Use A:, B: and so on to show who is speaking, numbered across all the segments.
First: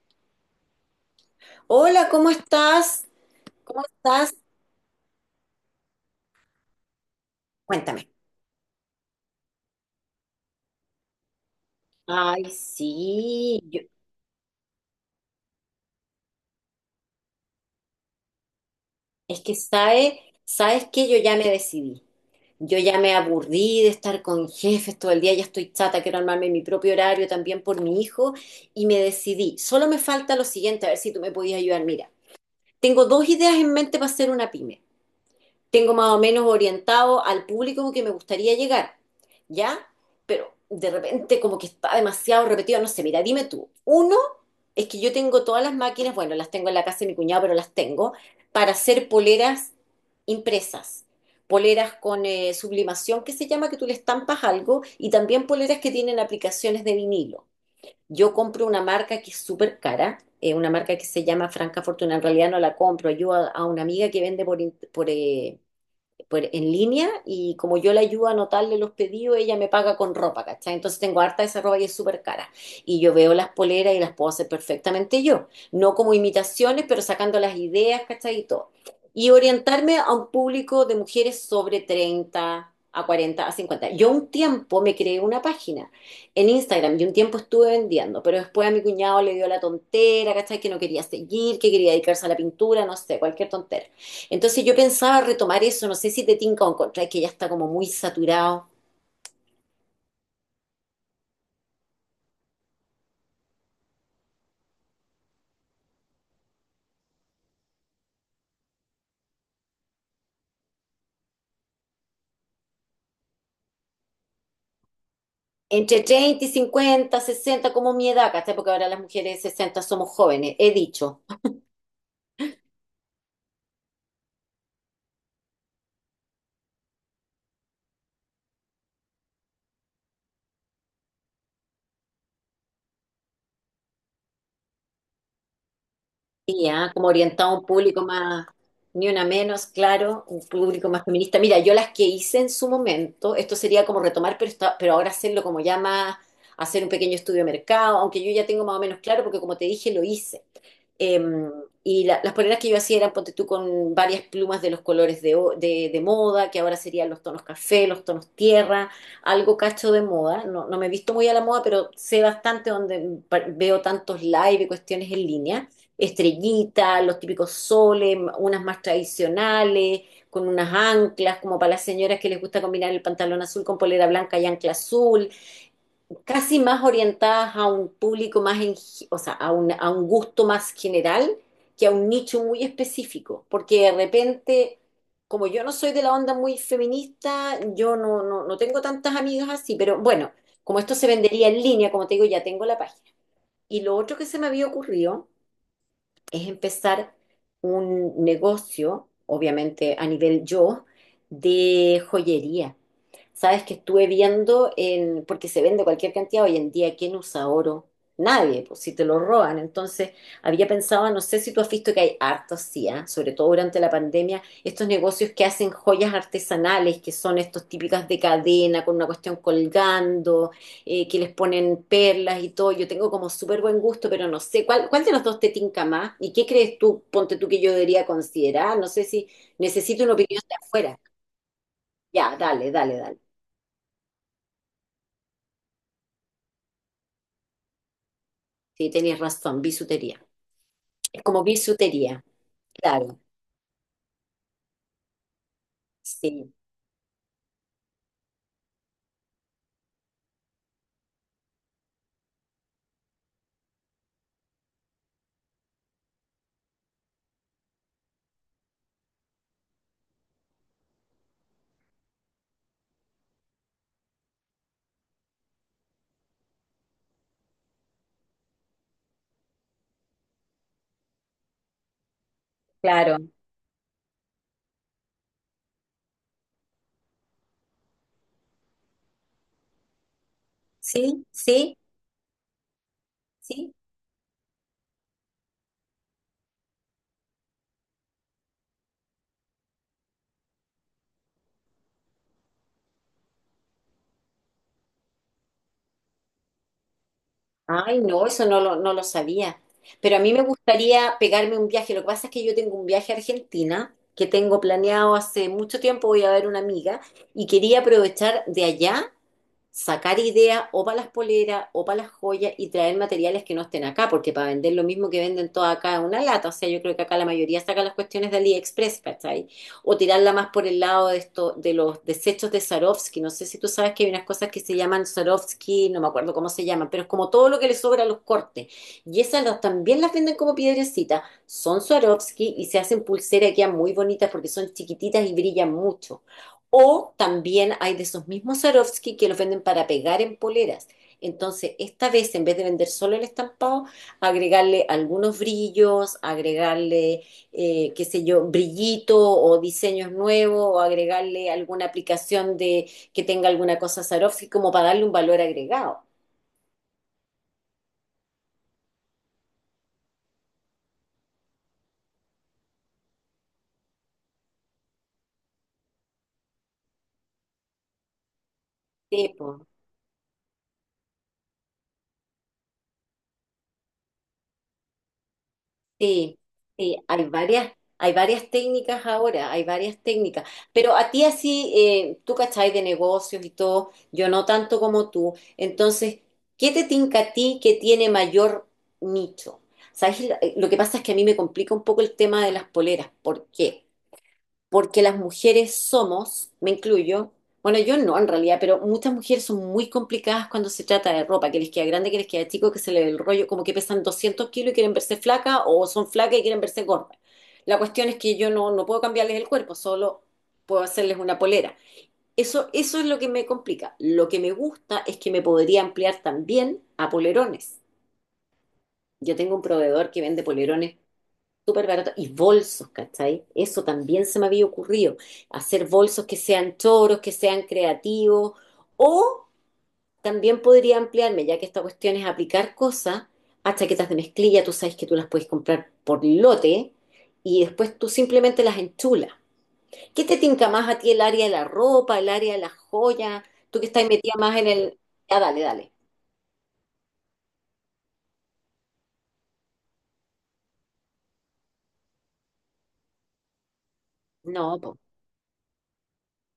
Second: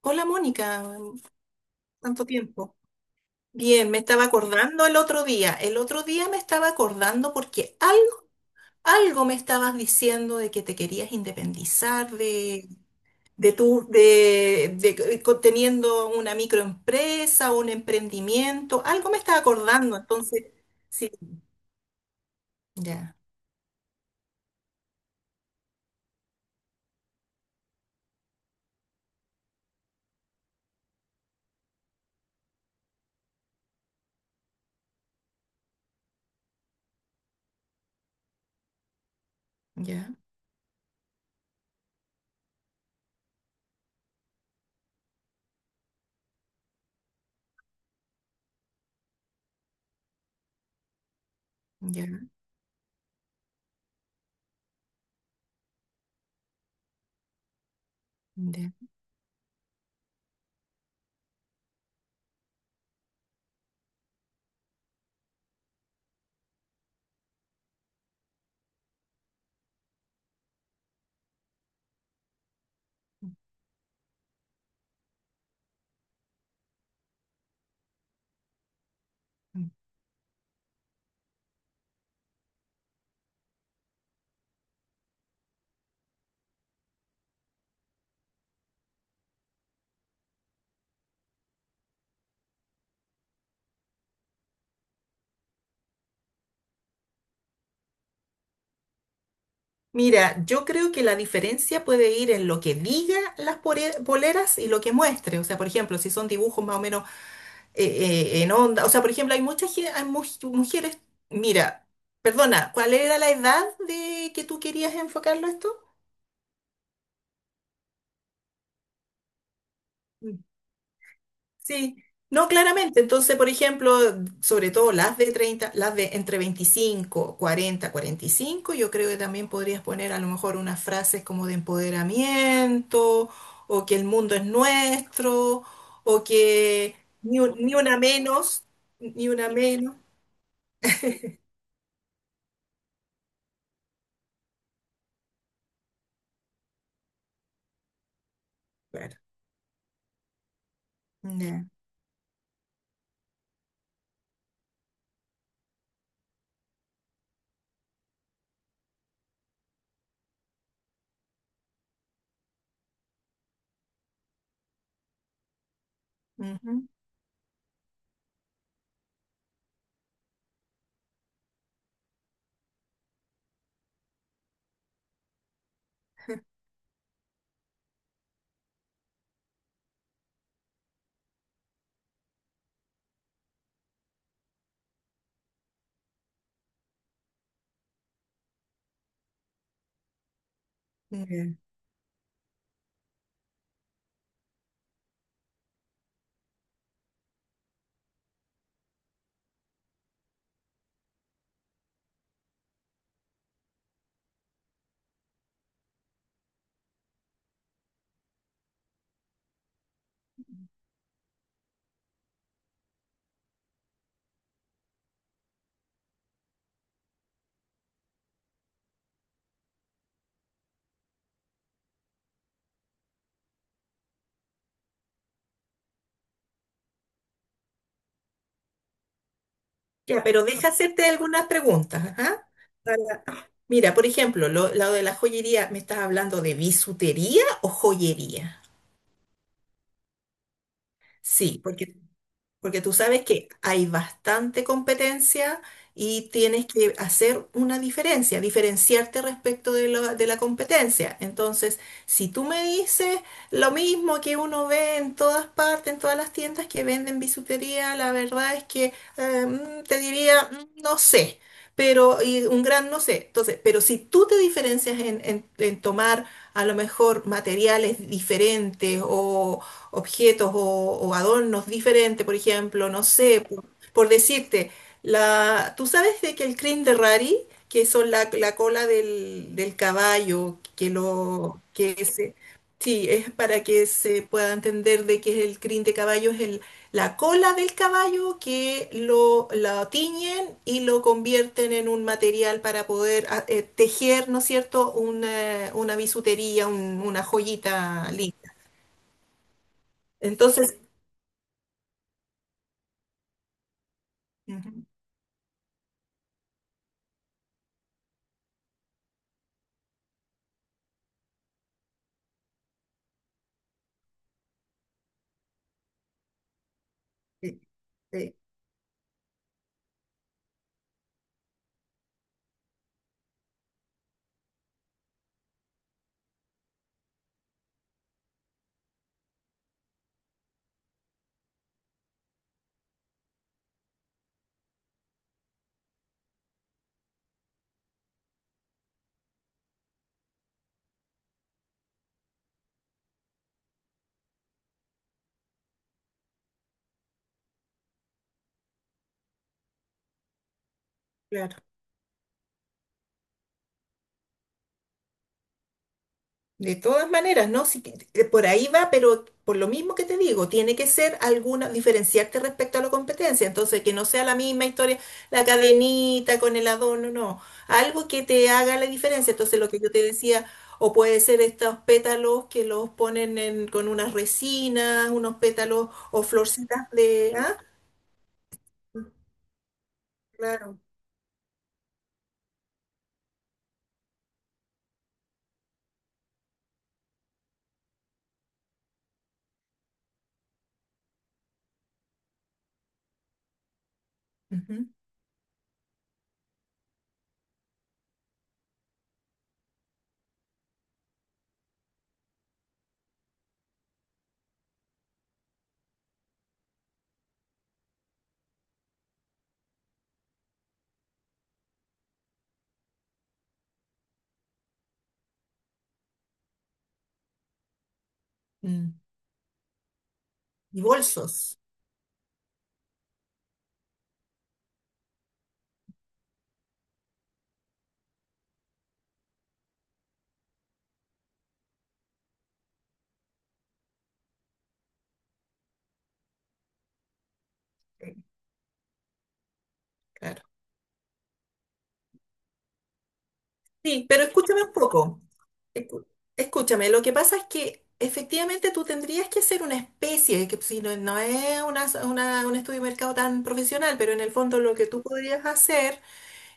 A: Hola Mónica,
B: Hola,
A: tanto
B: ¿cómo
A: tiempo.
B: estás? ¿Cómo
A: Bien, me estaba
B: estás?
A: acordando el otro día. El otro día me estaba acordando porque
B: Cuéntame.
A: algo, algo me estabas diciendo de que te querías independizar
B: Ay,
A: de
B: sí,
A: tu, de co- teniendo una microempresa, un emprendimiento. Algo me estaba
B: es que
A: acordando,
B: sabe,
A: entonces,
B: sabes que
A: sí.
B: yo ya me decidí. Yo ya
A: Ya,
B: me aburrí de estar con jefes todo el día, ya estoy chata, quiero armarme mi propio horario también por mi hijo y me decidí. Solo me falta lo siguiente, a ver si tú me podías ayudar. Mira, tengo dos ideas en mente para hacer una pyme. Tengo más o menos orientado al público que me gustaría llegar, ¿ya?
A: ya,
B: Pero de repente como que está demasiado repetido, no sé, mira, dime tú, uno es que yo tengo todas las máquinas, bueno, las tengo en la casa de mi cuñado, pero las tengo, para hacer poleras impresas. Poleras
A: ya,
B: con sublimación, que se llama que tú le estampas algo, y también poleras que tienen aplicaciones de vinilo. Yo compro
A: ya.
B: una marca que es súper cara, una marca que se llama Franca Fortuna. En realidad no la compro, yo a una amiga que vende por, in- por, por- en línea y como yo le ayudo a anotarle los pedidos, ella me paga con ropa, ¿cachai? Entonces tengo harta de esa ropa y es súper cara. Y yo veo las poleras y las puedo hacer perfectamente yo, no como imitaciones, pero sacando las ideas, ¿cachai? Y todo. Y
A: Mm.
B: orientarme a un público de mujeres sobre 30 a 40, a 50. Yo un tiempo me creé una página en Instagram y un tiempo estuve vendiendo, pero después a mi cuñado le dio la tontera, ¿cachai? Que no quería seguir, que quería dedicarse a la pintura, no sé, cualquier tontera. Entonces yo pensaba retomar eso, no sé si te tinca o encontráis que ya está como muy saturado.
A: Mira, yo creo que la diferencia puede ir en lo que diga las poleras y lo que muestre. O sea, por ejemplo, si son dibujos más o menos en onda. O sea, por ejemplo, hay mujeres. Mira, perdona, ¿cuál era la edad de que tú querías enfocarlo a esto?
B: Entre 30 y 50, 60 como mi edad, ¿cachai? Porque ahora las mujeres de 60 somos
A: Mm.
B: jóvenes, he dicho.
A: Sí. No, claramente. Entonces, por ejemplo, sobre todo las de treinta, las de entre 25, 40, 45, yo creo que también podrías poner a lo mejor unas frases como de empoderamiento, o que el mundo es nuestro, o
B: Y ah,
A: que
B: como
A: ni,
B: orientado
A: un-
B: a un
A: ni una
B: público más,
A: menos,
B: ni una
A: ni una
B: menos,
A: menos.
B: claro, un público más feminista. Mira, yo las que hice en su momento, esto sería como retomar, pero, pero ahora hacerlo como ya más, hacer un pequeño estudio de mercado, aunque yo ya tengo más o menos
A: Claro.
B: claro, porque como te dije, lo hice. Eh,
A: Ya.
B: y las poleras que yo hacía eran, ponte tú, con varias plumas de los colores de moda, que ahora serían los tonos café, los tonos tierra, algo cacho de moda. No, no me he visto muy a la moda, pero sé bastante donde pa- veo tantos live y cuestiones en línea,
A: Ujú.
B: estrellitas, los típicos soles, unas más tradicionales, con unas anclas, como para las señoras que les gusta combinar el pantalón azul con polera blanca y ancla azul, casi más orientadas a un público más, o sea, a un gusto más general que a un nicho muy específico, porque de repente, como yo no soy de la onda muy feminista, yo no tengo tantas amigas así, pero bueno, como esto se vendería
A: Ya.
B: en línea, como te digo, ya tengo la página. Y lo otro que se me había ocurrido es empezar un negocio, obviamente a nivel yo, de joyería. Sabes que estuve viendo en, porque se vende cualquier cantidad hoy en día, ¿quién usa oro? Nadie, pues si te lo roban. Entonces, había pensado, no sé si tú has visto que hay harto así, ¿ah? Sobre todo durante la pandemia, estos negocios que hacen joyas artesanales, que son estos típicas de cadena, con una cuestión colgando, que les ponen perlas y todo. Yo tengo como súper buen gusto, pero no sé, ¿cuál, cuál de los dos te tinca más? ¿Y qué crees tú, ponte tú, que yo debería considerar? No sé si necesito una
A: Ya,
B: opinión
A: pero
B: de
A: deja
B: afuera.
A: hacerte algunas preguntas,
B: Ya,
A: ajá.
B: dale, dale, dale.
A: Para- Mira, por ejemplo, lo de la joyería, ¿me estás hablando de bisutería o joyería?
B: Sí, tenéis razón, bisutería. Es como
A: Sí, porque,
B: bisutería,
A: porque tú
B: claro.
A: sabes que hay bastante competencia y
B: Sí,
A: tienes que hacer una diferencia, diferenciarte respecto de la competencia. Entonces, si tú me dices lo mismo que uno ve en todas partes, en todas las tiendas que venden bisutería, la verdad es que te diría, no sé, pero y un gran no sé. Entonces, pero si tú te diferencias en tomar a lo mejor materiales diferentes, objetos o adornos diferentes, por ejemplo, no
B: claro.
A: sé, por decirte, tú sabes de que el crin de Rari, que son la cola del caballo, que
B: Sí,
A: lo,
B: sí,
A: que se, sí, es para
B: sí.
A: que se pueda entender de que es el crin de caballo, es la cola del caballo que la tiñen y lo convierten en un material para poder tejer, ¿no es cierto?, una bisutería, una
B: Ay,
A: joyita
B: no,
A: linda.
B: eso no lo sabía. Pero a mí me
A: Entonces,
B: gustaría pegarme un viaje. Lo que pasa es que yo tengo un viaje a Argentina que tengo planeado hace mucho tiempo. Voy a ver una amiga y quería aprovechar de allá sacar ideas o para las poleras o para las joyas y traer materiales que no estén acá, porque para vender lo mismo que venden todas acá es una lata. O sea, yo creo que acá la mayoría
A: sí,
B: saca las cuestiones
A: sí,
B: de AliExpress, ¿cachai? O tirarla más por el lado de esto, de los desechos de Swarovski. No sé si tú sabes que hay unas cosas que se llaman Swarovski, no me acuerdo cómo se llaman, pero es como todo lo que le sobra a los cortes. Y esas también las venden como piedrecitas. Son Swarovski y se hacen pulseras que quedan muy bonitas porque son chiquititas y brillan mucho. O también hay de esos mismos Swarovski que los venden para pegar en poleras. Entonces, esta vez, en vez de vender solo el estampado, agregarle algunos brillos, agregarle, qué sé yo, brillito o diseños nuevos, o agregarle
A: claro.
B: alguna aplicación de que tenga alguna cosa Swarovski, como para darle un valor agregado.
A: De todas maneras, ¿no? Por ahí va, pero por lo mismo que te digo, tiene que ser alguna, diferenciarte respecto a la competencia. Entonces, que no sea la misma historia, la cadenita con el adorno, no. Algo que te haga la diferencia.
B: Sí,
A: Entonces,
B: po.
A: lo que yo te decía, o puede ser estos pétalos que los ponen con unas resinas, unos pétalos o
B: Sí,
A: florcitas
B: sí,
A: de ¿ah?
B: hay varias técnicas ahora, hay varias técnicas.
A: Claro.
B: Pero a ti así, tú cachai de negocios y todo, yo no tanto como tú. Entonces, ¿qué te tinca a ti que tiene mayor nicho? ¿Sabes? Lo que pasa es que a mí me complica un poco el tema de las poleras. ¿Por qué?
A: Ujú.
B: Porque las mujeres somos, me incluyo, bueno, yo no en realidad, pero muchas mujeres son muy complicadas cuando se trata de ropa, que les queda grande, que les queda chico, que se le ve el rollo, como que pesan 200 kilos y quieren verse flaca o son flacas y quieren verse gordas. La cuestión es que yo no puedo cambiarles el cuerpo, solo puedo hacerles una polera. Eso es lo que me complica. Lo que me gusta es que me podría ampliar también a polerones.
A: Mm.
B: Yo tengo un proveedor que vende
A: Y
B: polerones
A: bolsos.
B: súper barato. Y bolsos, ¿cachai? Eso también se me había ocurrido. Hacer bolsos que sean choros, que sean creativos. O también podría ampliarme, ya que esta cuestión es aplicar cosas a chaquetas de mezclilla. Tú sabes que tú las puedes comprar por lote y después tú
A: Sí,
B: simplemente las enchulas. ¿Qué te
A: claro.
B: tinca más a ti el área de la ropa, el área de las joyas? Tú que estás
A: Sí, pero
B: metida más
A: escúchame
B: en
A: un
B: el...
A: poco.
B: Ah, dale, dale.
A: Escu- Escúchame, lo que pasa es que efectivamente tú tendrías que hacer una especie, que si no, no es un estudio de mercado tan profesional, pero en el fondo lo
B: No,
A: que
B: pues,
A: tú podrías hacer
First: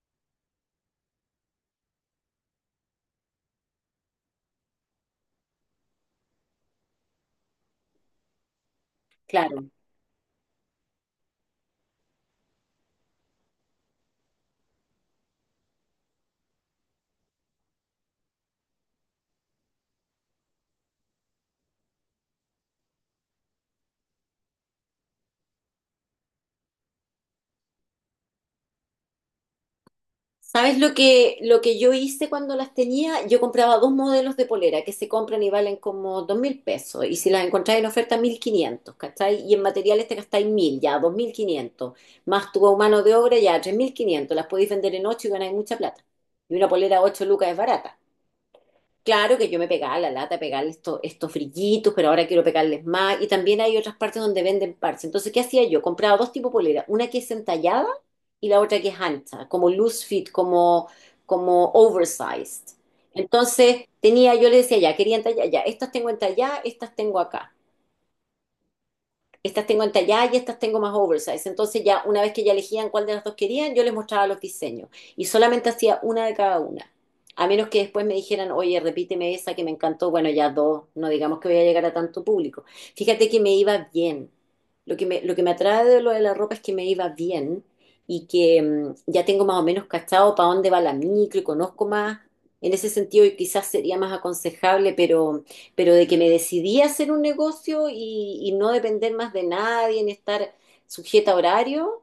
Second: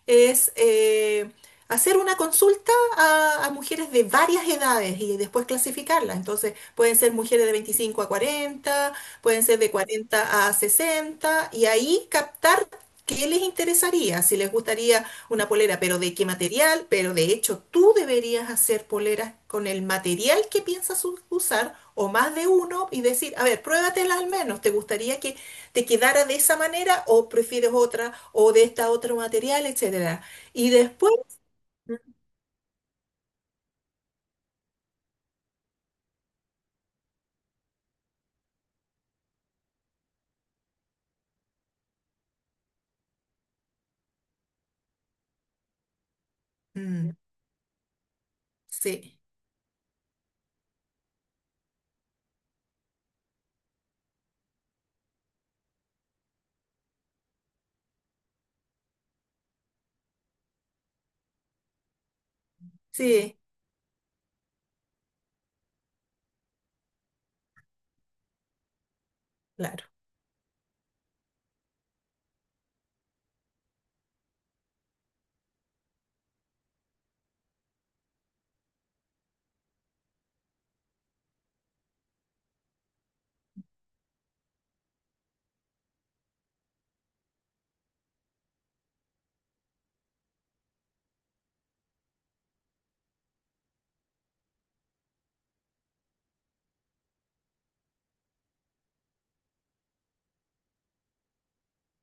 A: es hacer una consulta a mujeres de varias edades y después clasificarlas. Entonces, pueden ser mujeres de 25 a cuarenta, pueden ser
B: claro.
A: de 40 a sesenta, y ahí captar qué les interesaría, si les gustaría una polera, pero de qué material, pero de hecho tú deberías hacer poleras con el material que piensas usar o más de uno y decir, a ver, pruébatelas al menos, ¿te gustaría que te quedara de esa manera o prefieres otra o de esta otro material, etcétera? Y
B: ¿Sabes lo
A: después,
B: que, lo que yo hice cuando las tenía? Yo compraba dos modelos de polera que se compran y valen como 2.000 pesos. Y si las encontráis en oferta, 1.500, ¿cachai? Y en materiales te gastáis 1.000 ya, 2.500. Más tu mano de obra, ya, 3.500. Las podéis vender en 8 y ganáis mucha plata. Y una polera a
A: mm,
B: 8 lucas es barata.
A: sí,
B: Claro que yo me pegaba la lata, pegarle estos, estos frillitos, pero ahora quiero pegarles más. Y también hay otras partes donde venden parches. Entonces, ¿qué hacía yo? Compraba dos tipos de polera, una que es entallada y la otra que es ancha, como loose fit, como, como oversized.
A: sí,
B: Entonces, tenía, yo le decía, ya, quería entallar, ya, estas tengo entalladas, estas tengo acá, estas tengo
A: claro,
B: entalladas y estas tengo más oversize. Entonces ya una vez que ya elegían cuál de las dos querían, yo les mostraba los diseños y solamente hacía una de cada una. A menos que después me dijeran, oye, repíteme esa que me encantó, bueno, ya dos, no digamos que voy a llegar a tanto público. Fíjate que me iba bien. Lo que me atrae de lo de la ropa es que me iba bien y que ya tengo más o menos cachado para dónde va la micro y conozco más. En ese sentido, y quizás sería más aconsejable, pero de que me decidí a hacer un negocio y no depender más de nadie, en estar sujeta a horario,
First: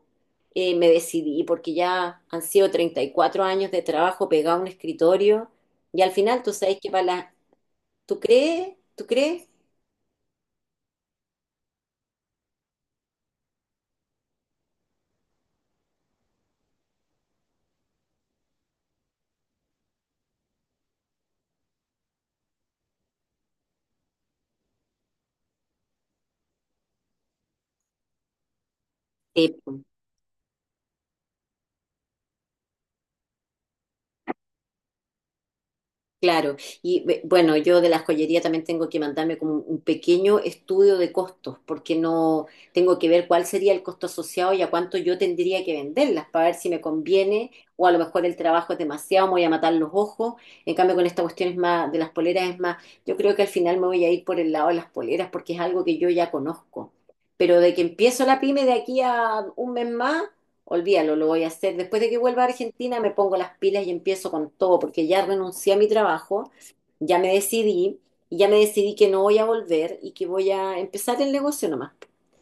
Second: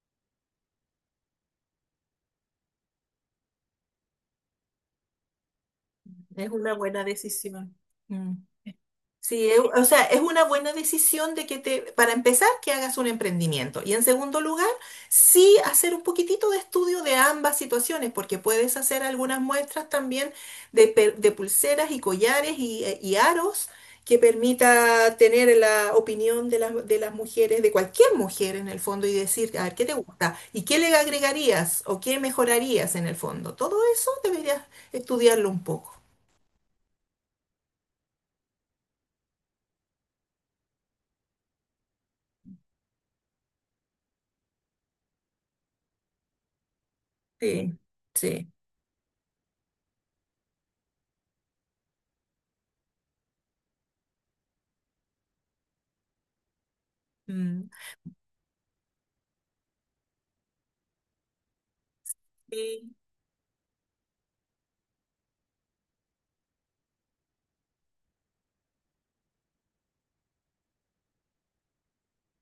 B: me decidí porque ya han sido 34 años de trabajo pegado a un escritorio y al final
A: es
B: tú
A: una
B: sabes que para
A: buena
B: la,
A: decisión.
B: ¿tú
A: Mm.
B: crees? ¿Tú crees?
A: Sí, o sea, es una buena decisión de que te, para empezar, que hagas un emprendimiento. Y en segundo lugar, sí hacer un poquitito de estudio de ambas situaciones, porque puedes hacer algunas muestras también de pulseras y collares y aros que permita tener la opinión de de las mujeres, de cualquier mujer en el fondo, y
B: Eh,
A: decir, a ver, ¿qué te gusta? ¿Y qué le agregarías o qué mejorarías en el fondo? Todo eso deberías estudiarlo un poco.
B: Claro, y bueno, yo de la joyería también tengo que mandarme como un pequeño estudio de costos, porque no tengo que ver cuál sería el costo asociado y a cuánto yo tendría que venderlas para ver si me conviene
A: Sí,
B: o a lo mejor el
A: sí.
B: trabajo es demasiado, me voy a matar los ojos. En cambio, con esta cuestión es más, de las poleras es más, yo creo que al final me voy a ir por el lado de las poleras porque es algo que yo ya conozco. Pero
A: Mm.
B: de que empiezo la pyme de aquí a un mes más, olvídalo, lo voy a hacer. Después de que vuelva a
A: Sí.
B: Argentina, me pongo las pilas y empiezo con todo, porque ya renuncié a mi trabajo, ya me decidí, y ya me decidí que no voy a volver y que voy a empezar el negocio nomás.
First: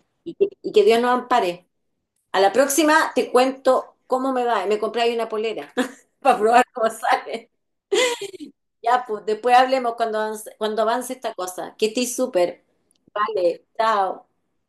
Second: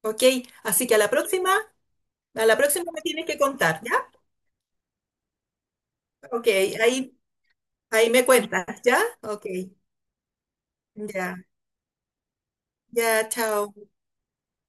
A: Ok,
B: Y que
A: así que
B: Dios nos ampare. A
A: a
B: la
A: la próxima me
B: próxima
A: tienes
B: te
A: que contar, ¿ya?
B: cuento cómo me va. Me compré ahí una polera para
A: Ok,
B: probar cómo
A: ahí,
B: sale.
A: ahí me cuentas, ¿ya?
B: Ya, pues
A: Ok,
B: después hablemos cuando avance esta
A: ya,
B: cosa. Que estés súper.
A: ya,
B: Vale,
A: chao.
B: chao.